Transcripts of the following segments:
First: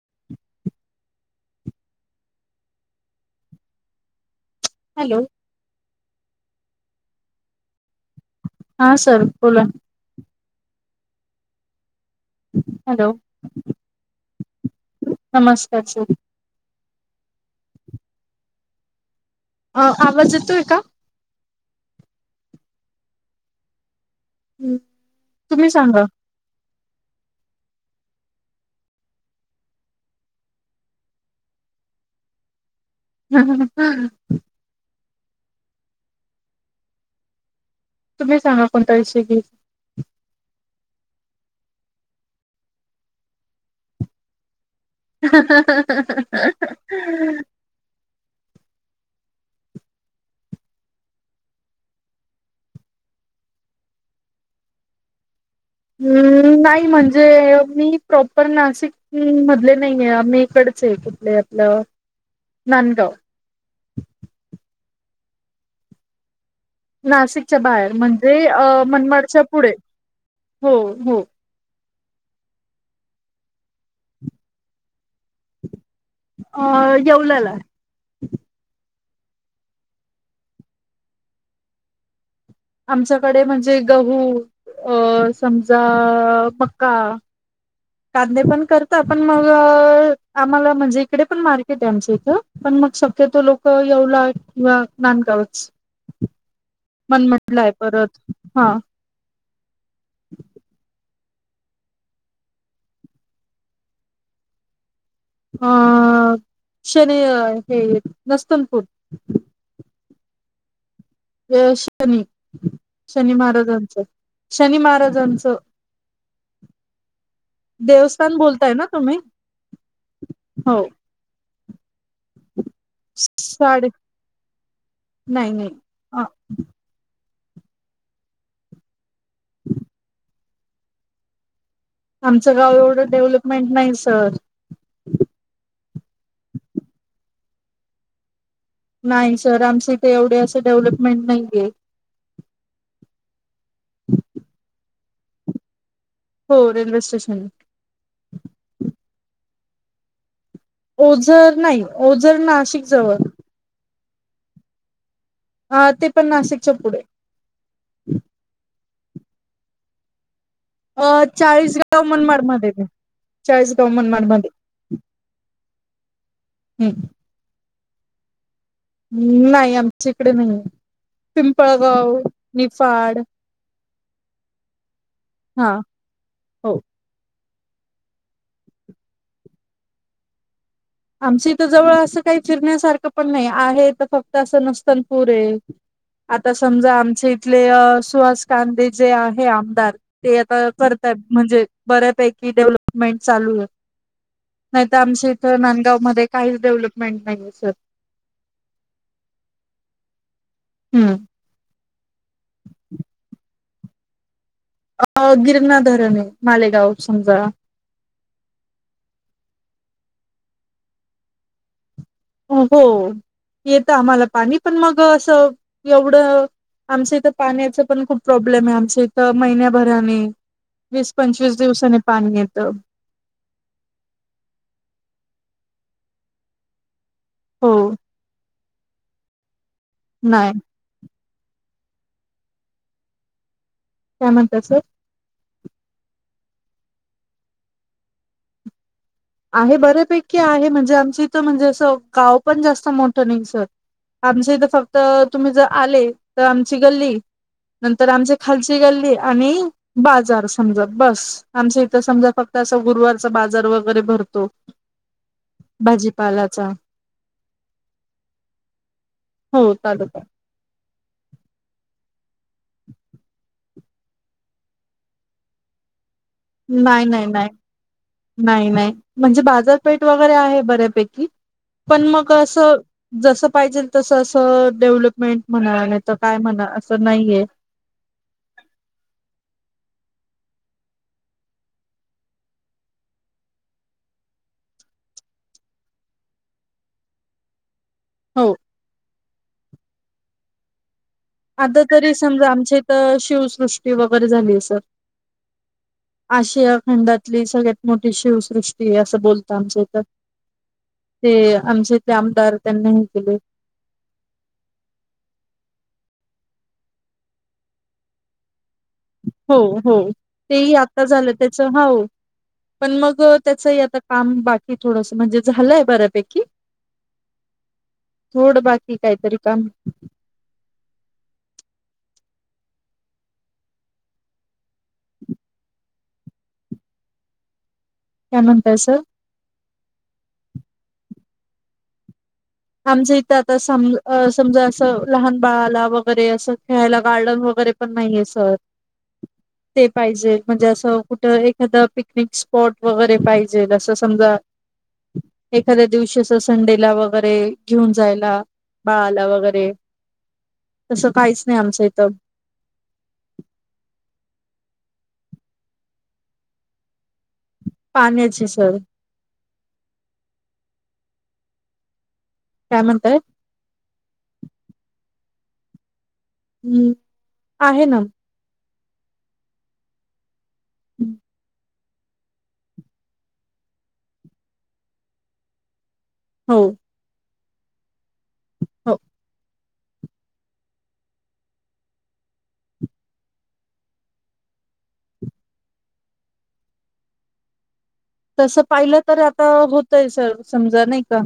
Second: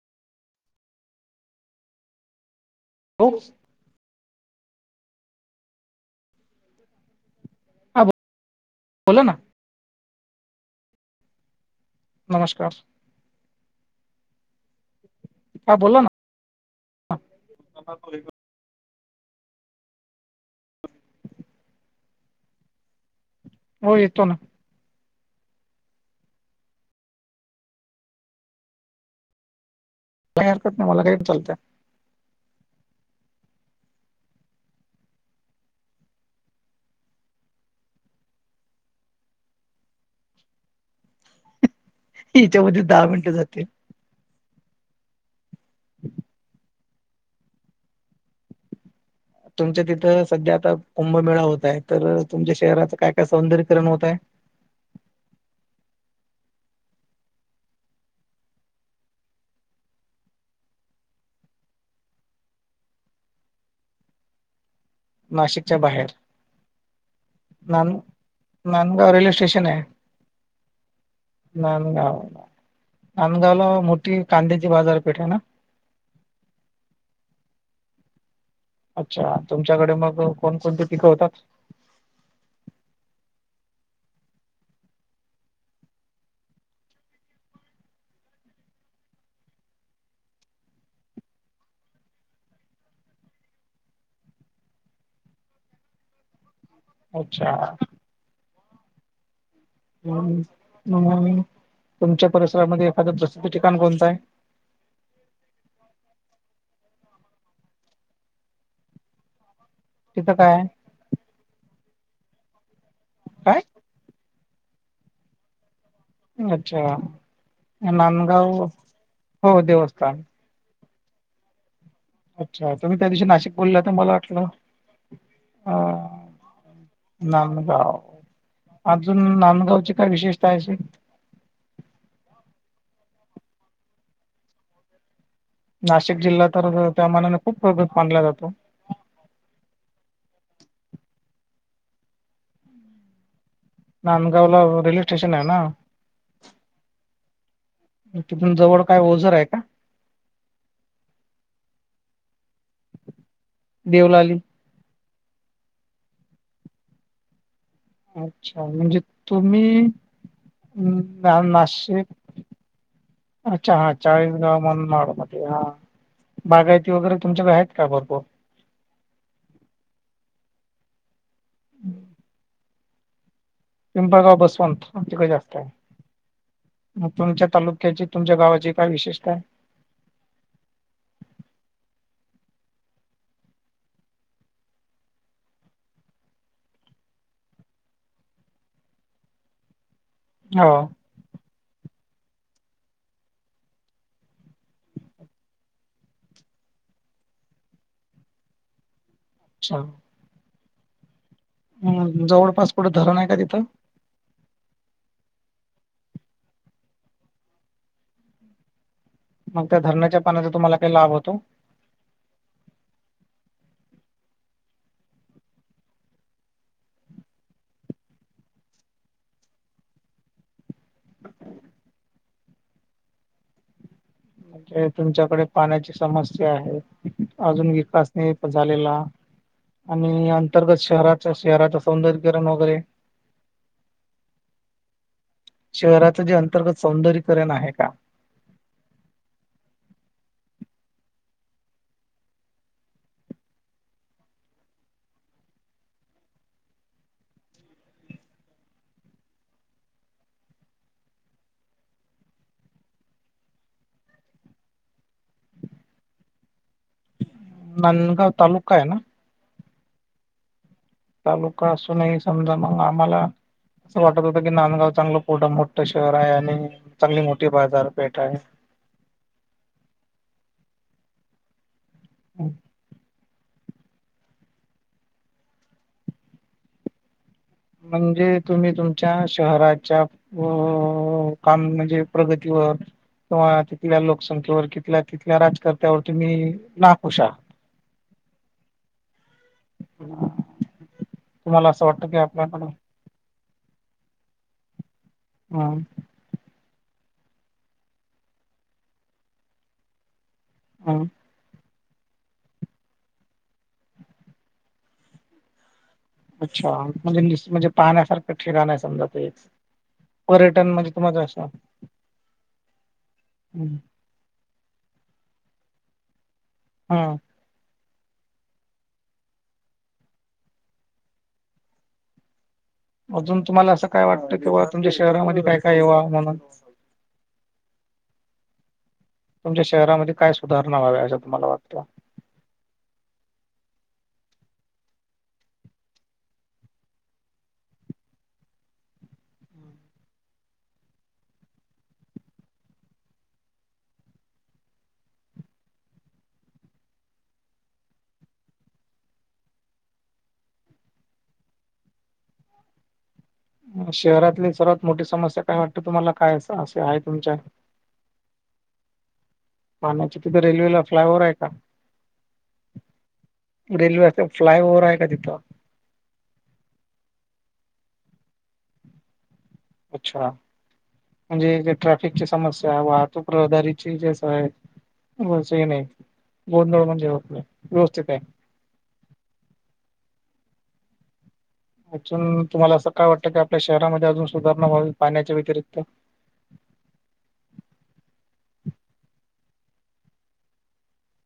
[inaudible] [inaudible] Hello. हा हा sir बोला. नमस्कार. हॅलो. ह नमस्कार बोला ना. सर अ आवाज येतोय का? हो येतो ना. ह् तुम्ही सांगा. काही हरकत नाही मला काही चालतय. हम्म हम हम्. तुम्ही सांगा कोणता विषयी घेऊ. याच्यामध्ये दहा मिनिटं जातील. हा हा हा. तुमच्या तिथं सध्या आता कुंभमेळा होतय तर तुमच्या शहराच काय काय सौंदर्यकरण होतय. हम्म नाही म्हणजे मी प्रॉपर नाशिक हम्म मधले नाहीये आम्ही इकडच आहे कुठले आपलं नांदगाव. नाशिकच्या बाहेर. नाशिकच्या बाहेर नान म्हणजे नांदगाव रेल्वे मनमाडच्या स्टेशन पुढे आहे हो हो. नांदगाव नांदगावला मोठी कांद्याची बाजारपेठ आहे ना. अ येवलाला अच्छा तुमच्याकडे मग कोणकोणती पिकं होतात. आमच्याकडे म्हणजे गहू अ समजा मका. कांदे पण करत पण मग आम्हाला म्हणजे इकडे पण मार्केट आहे आमच्या इथं. पण मग शक्यतो लोक येवला किंवा नानकावच अच्छा परत हा ह तुमच्या परिसरामध्ये एखादं प्रसिद्ध ठिकाण कोणत आहे?? अ शन हे नस्तनपूर. तिथं काय आहे? अ शनी शनी काय महाराजांचं शनी महाराजांचं. अच्छा देवस्थान नांदगाव हो देवस्थान. होय. अच्छा तुम्ही त्या दिवशी नाशिक बोलला साडे तर मला वाटलं. नाही नाही नांदगाव अजून नांदगावची काय विशेषता अशी? आमचं गाव एवढं डेव्हलपमेंट नाही सर. नाशिक जिल्हा तर त्या मनाने खूप प्रगत मानला जातो. नाही सर आमचं इथे एवढे असं डेव्हलपमेंट नाही काही. नांदगाव ला रेल्वे स्टेशन आहे ना? हो रेल्वे स्टेशन आहे. तिथून जवळ काय ओझर आहे का? ओझर नाही ओझर नाशिक जवळ. देवलाली. हा ते पण नाशिकच्या पुढे. अच्छा म्हणजे तुम्ही. अ हम् चाळीसगाव नाशिक. मनमाड मध्ये अच्छा चाळीसगाव हा मनमाड चाळीस मध्ये गाव म्हण मड म हा बागायती वगैरे. तुमच्याकडे आहेत का भरपुर? नाही आमच्या इकडे नाही पिंपळगाव निफाड. पिंपळगाव बसवंत तिकडे जास्त आहे. हा हो मग तुमच्या तालुक्याची तुमच्या गावाची काय विशेषता आहे? आमच इथं जवळ असं काही फिरण्यासारखं पण नाही आहे तर फक्त असं नस्तनपूर आहे. आता समजा आमचे इथले सुहास कांदे जे आहे आमदार ते आता हो कर म्हणजे बऱ्यापैकी डेव्हलपमेंट चालू आहे नाहीत आमच्या इथ ना गाव मध्ये काहीच डेव्हलपमेंट नाहीेये सर. अच्छा. हम्म. हम्म जवळपास कुठं धरण आहे का तिथं? अ गिरणा धरण आहे मालेगाव समजा. मग त्या धरणाच्या पाण्याचा तुम्हाला काही लाभ होतो? हो येत आम्हाला पाणी पण मग असं एवढं आमचं इथं पाण्याच पण खूप प्रॉब्लेम आहे आमच्या इथं महिन्याभराने. वीस पंचवीस दिवसाने पाणी येतं. म्हणजे तुमच्याकडे पाण्याची समस्या आहे हो अजून विकास नाही. झालेला आणि नाही अंतर्गत शहराच्या शहराच सौंदर्यकरण वगैरे. काय म्हणता सर? शहराचं जे अंतर्गत सौंदर्यकरण आहे का? आहे बऱ्यापैकी आहे म्हणजे आमच इथं म्हणजे असं गाव पण जास्त मोठं नाही सर. आमचे इथं फक्त तुम्ही जर आले तर आमची गल्ली. नंतर आमची खालची गल्ली आणि बाजार समजा बस आमच इथं समजा फक्त असं गुरुवारचा बाजार वगर वगैरे भरतो भाजीपालाचा. नांदगाव तालुका आहे ना? हो तालुका. तालुका असूनही समजा मंग आम्हाला असं वाटत होतं की नांदगाव चांगलं पोडा मोठं शहर आहे आणि चांगली मोठी बाजारपेठ आहे. नाही-नाही म्हणजे बाजारपेठ वगैरे आहे बऱ्यापैकी पण मग असं जसं पाहिजेल तसं असं डेव्हलपमेंट म्हणा, नाही तर काय म्हणा, असं नाहीये. म्हणजे, तुम्ही तुमच्या शहराच्या व काम म्हणजे प्रगतीवर किंवा तिथल्या लोकसंख्येवर तिथल्या-तिथल्या राजकर्त्यावर तुम्ही ना खुशा हाव. ह आता तरी समजा आमच्या इथं शिवसृष्टी वगैरे झालीये सर हां. आशिया खंडातली सगळ्यात मोठी शिवसृष्टीय असं बोलता आमच्या इथं. हां. ते आमचे ते आमदार त्यांनी हे केले. अच्छा म्हणजे नीस म्हणजे पाण्यासारखं ठेरा नाही समजा. ते एक हो हो ते पर्यटन ही म्हणजे आता तुम्हाला झालं असं त्याचा हाव पण मग त्याचही आता काम बाकी थोडसा म्हणजे झालंय बऱ्यापैकी हां. थोडं बाकी काहीतरी काम. अजून तुम्हाला असं काय वाटतं की बा तुमच्या शहरामध्ये काय काय येवा म्हणून? काय म्हणताय सर? तुमच्या शहरामध्ये काय सुधारणा वाव्या असं तुम्हाला वाटतं? आमच इथे आता सम अ समजा असं, लहान बाळाला वगैरे असं खेळायला गार्डन वगैरे पण नाहीये सर. ते पाहिजे म्हणजे असं कुठं एखादा पिकनिक स्पॉट वगैरे पाहिजेल, असं समजा एखाद्या दिवशीचा संडेला वगैरे घेऊन जायला बाळाला वगैरे, तसं काहीच नाही आमचं इथं. हा शहरातली सर्वात मोठी समस्या काय वाटतं तुम्हाला काय असे आहे तुमच्या? पाण्याची सर. पाण्याची तिथे रेल्वेला फ्लाव्हर आहे का? काय म्हणताय? रेल्वेचा फ्लाय ओव्हर आहे का तिथं? हम्म, आहे ना. अच्छा, म्हणजे जे ट्रॅफिकची समस्या, वाहतूक रहदारीची जसं आहे. [unintelligible] हो गोंदळ म्हणजे होत नाही व्यवस्थित आहे. हो. अजून तुम्हाला असं काय वाटतं की, आपल्या शहरामध्ये अजून सुधारणा व्हावी पाण्याच्या व्यतिरिक्त? तसं पाहिलं तर आता होतय सर समजा नाही का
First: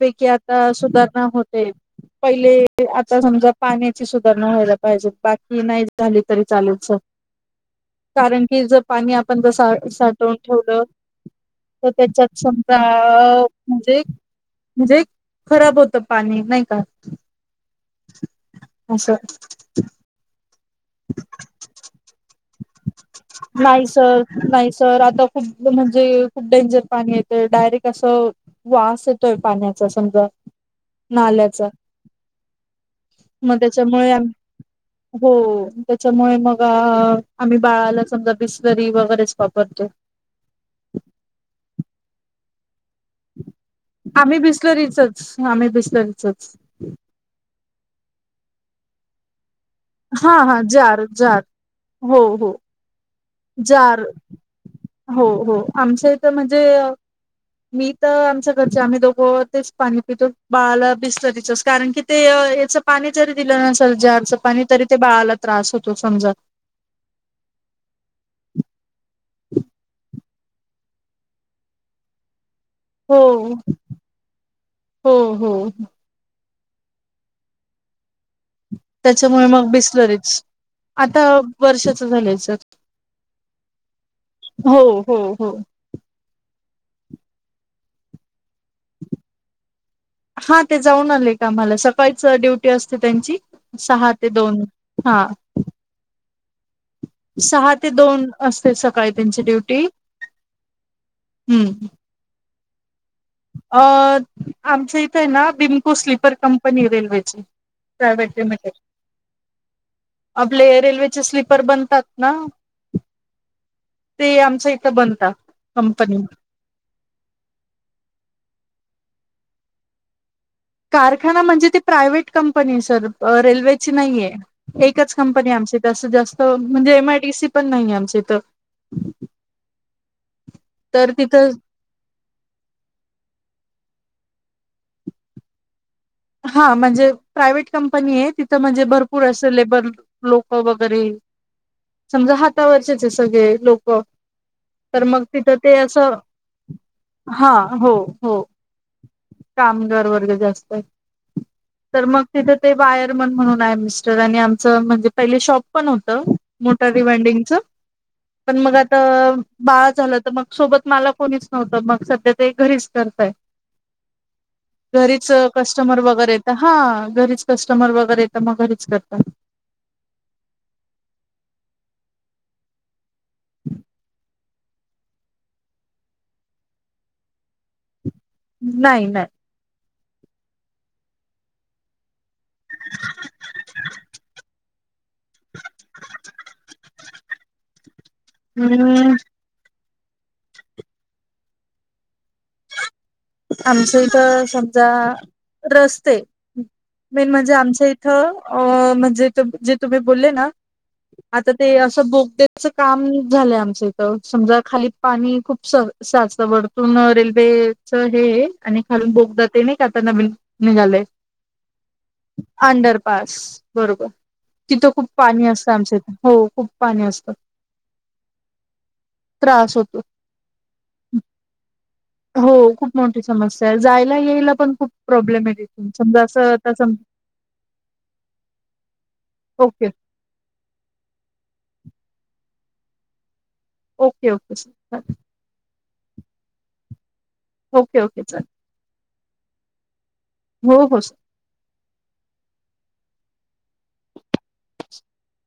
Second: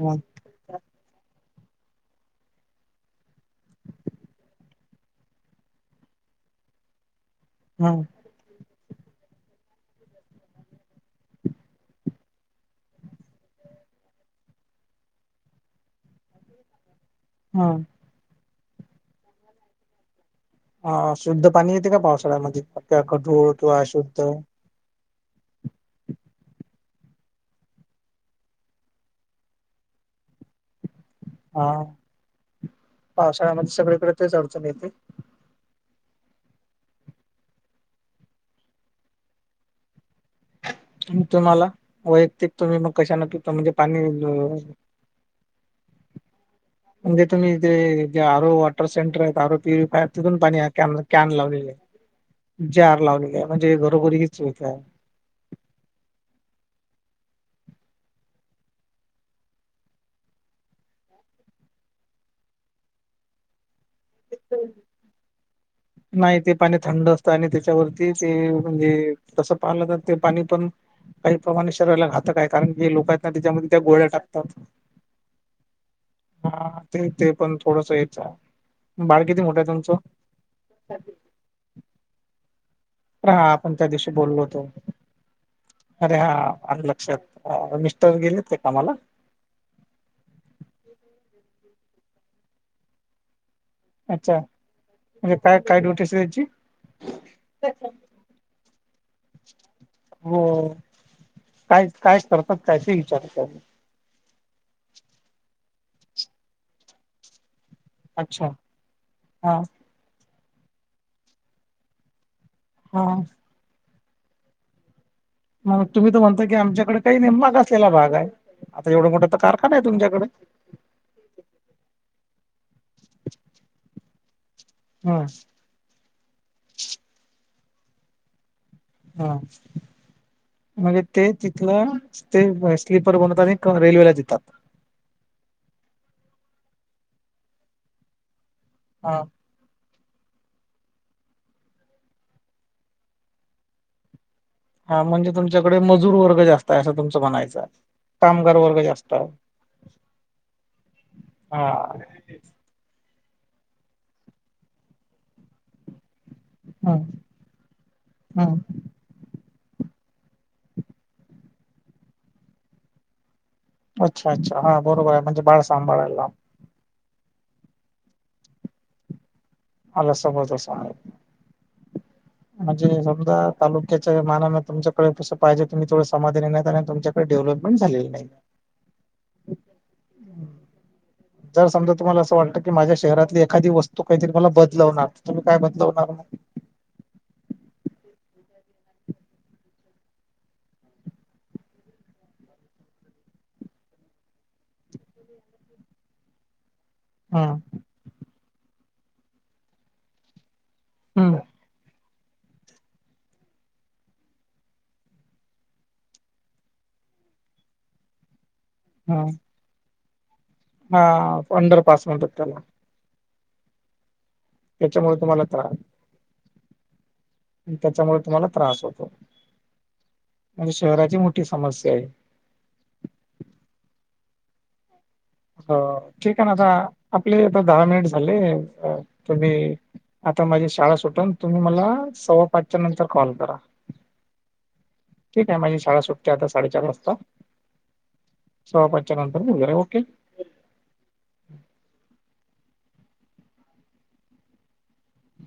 ह आ ता सुधारणा होतेय. पहिले आता समजा पाण्याची सुधारणा व्हायला पाहिजे, बाकी नाही झाली तरी चालेल सर. [inaudible] हां. कारण की ज पाणी आपण ज सा-साठवून ठेवलं. हो त्याच्यात संपा अ म्हणजे. म्हजे खराब होतं पाणी, नाही का? हां असं हां शुद्ध पाणी येते का पावसाळ्यामध्ये? पत्या, गढूळ किंवा नाही सर अशुद्ध. नाही सर आता खूप म्हणजे खूप डेंजर पाणी येतंय, डायरेक्ट असं वास येतोय पाण्याचा समजा. हा नाल्याचा म पावसाळ्यामध्ये तेच्यामुळे सगळीकडे आम् तेच अडचण येते हो, त्याच्यामुळे मग आम्ही बाळाला समजा बिस्लरी वगैरेच वापरतो. हंम् तुम्हाला वैयक्तिक तुम्ही म कशानं पिता म्हणजे पाणी ल हां मी बिस्लरीचच म्हणजे तुम्ही जे हे आर ओ वॉटर सेंटर आहेत आर ओ ते प्याप चे हा पण हा अ जार कॅन-कॅन जार लावलेले ए. हो हो जार लावलेले आय, म्हणजे घरोघरी हीच सुवीताय. हो-हो, आमचं इतं म्हजे मी त आमच्या घरचे आम्ही दोघो तेच पाणी पितो. बाळला बिस्तरीचच कारण की ते य याचं पाणी जरी दिलं नसेल जरच पाणी तरी ते बाळाला त्रास होतो समजा. नाही ते पाणी थंड असतं आणि त्याच्यावरती ते म्हणजे तसं पालं तर ते पाणी पण काही प्रमाणे शरीराला घातक आहेत. कारण की हो लोकाएतना त्याच्यामध्ये त्या गोळ्या टाकतात. हो हो हां ते-ते पण थोडसं हेचाय. त्याच्यामुळे मग बिस्लरीच. आता वर्षाचं झालंय सर. त्र हां आपण त्या दिवशी बोललो होतो. हो हो हो अरे हां आल लक्षात, मिस्टर गेलेत का कामाला? हां ते जाऊन आले कामला, सकाळीच ड्युटी असते त्यांची. सहा ते अचा दोन हा म्हजे काय-काय ड्युटी अस त्याची. सहा ते दोन असते सकाळी त्यांची ड्युटी. हो, हम्म काय-काय करतात काय ते विचारा त्यांना? अं आमच्या इतंए ना बिंकू स्लीपर कंपनीए रेल्वेची. प्रायवट अच्छा लिमिटेड. हा आपले रेल्वेचे स्लीपर बनतात ना हो ते आमच्या इतं बनता. मग तुम्ही त म्हणता की आमच्याकडे काही नाहीे मागासलेला भाग आहे. आता एवढा मोठा त कारखाना आहे तुमच्याकडे. कारखाना म्हणजे ती प्रायव्हेट कंपनी सर, रेल्वेची नाहीये. एकच हम्म कंपनी आमचीत असं जास्त म्हणजे एमआयटीसी पण नाहीए आमचीतं. हां, मगे तर ते तिथं तिथलं ते ब स्लीपर बनवतात आणि क रेल्वेला देतात. हां म्हणजे प्रायवेट कंपनीए तिथं म्हणजे हा भरपूर असं लेबर लोकं वगैरे समजा हातावरचेचए सगळे लोकं. हां म्हणजे तुमच्याकडे मजूर वर्ग जास्त आय असं तुमचं हा म्हणायचंय, हो हो कामगार वर्ग जास्त आय. कामगार वर्ग जास्त आय. हा तर मग तिथे ते वायरमन म्हणून आय मिस्टर आणि आमचं म्हणजे पहिले शॉप पण होतं. मोटारी हम्म वायंडींग चं पण हम्म मग आत तर बाळ झालं तर मग सोबत मला कोणीच नव्हतं मग सध्या ते घरीच करतय. अच्छा अच्छा हा बरोबर आहे म्हणजे बाळ कस्टमर सांभाळायला. वगैरे हा घरीच कस्टमर वगैरे येत मग घरीच करत. आला समज असा आहे. म्हणजे समजा तालुक्याच्या मानान तुमच्याकडे कसं पाहिजे तुम्ही थोड समाधानी नाही आणि तुमच्या बर डेव्हलपमेंट झालेलं आहे. नाही नाही. जर समजा तुम्हाला असं वाटतं की माझ्या शहरातली एखादी वस्तू काहीतरी मला बदलवणार. तुम्ही काय बदलवणार मग? हम्म. आमच इथ समजा रस्ते मेन म्हणजे हम्म आमच्या इ थ अ म्हणजे जे तुम्ही बोलले ना? हम्म आता ते असं बोगद्याचं काम झालंय आमचं इथं समजा खाली पाणी खूप स सा स वरतून रेल्वे च हे आणि खालून हम्म बोगदा ते नाही का आता नवीन निघाले. हा अंडरपास म्हणतात त्याला अंडरपास बरोबर. तिथं खूप त्याच्यामुळे तुम्हाला पाणी असतं आमच्या इथ. हो खूप पाणी असतं. अन त्याच्यामुळे तुम्हाला त्रास होतो. त्रास होतो म्हणजे शहराची मोठी समस्या आहे. हो खूप मोठी समस्या आहे. जायला यायला पण खूप प्रॉब्लेम आहे हो तिथून समजा ठीक आहे ना असं आता सम आपले आता दहा मिनिट झाले. तुम्ही ओके आता माझी शाळा सुटून. तुम्ही मला सव्वा पाचच्या नंतर कॉल करा. Okay okay sir bye. ठीक आहे. माझी शाळा सुटते आता साडेचार वाजता. ओके ओके चाल. सव्पाचच्या नंतर वगैरे ओके - - हो हो स [inaudible] [inaudible]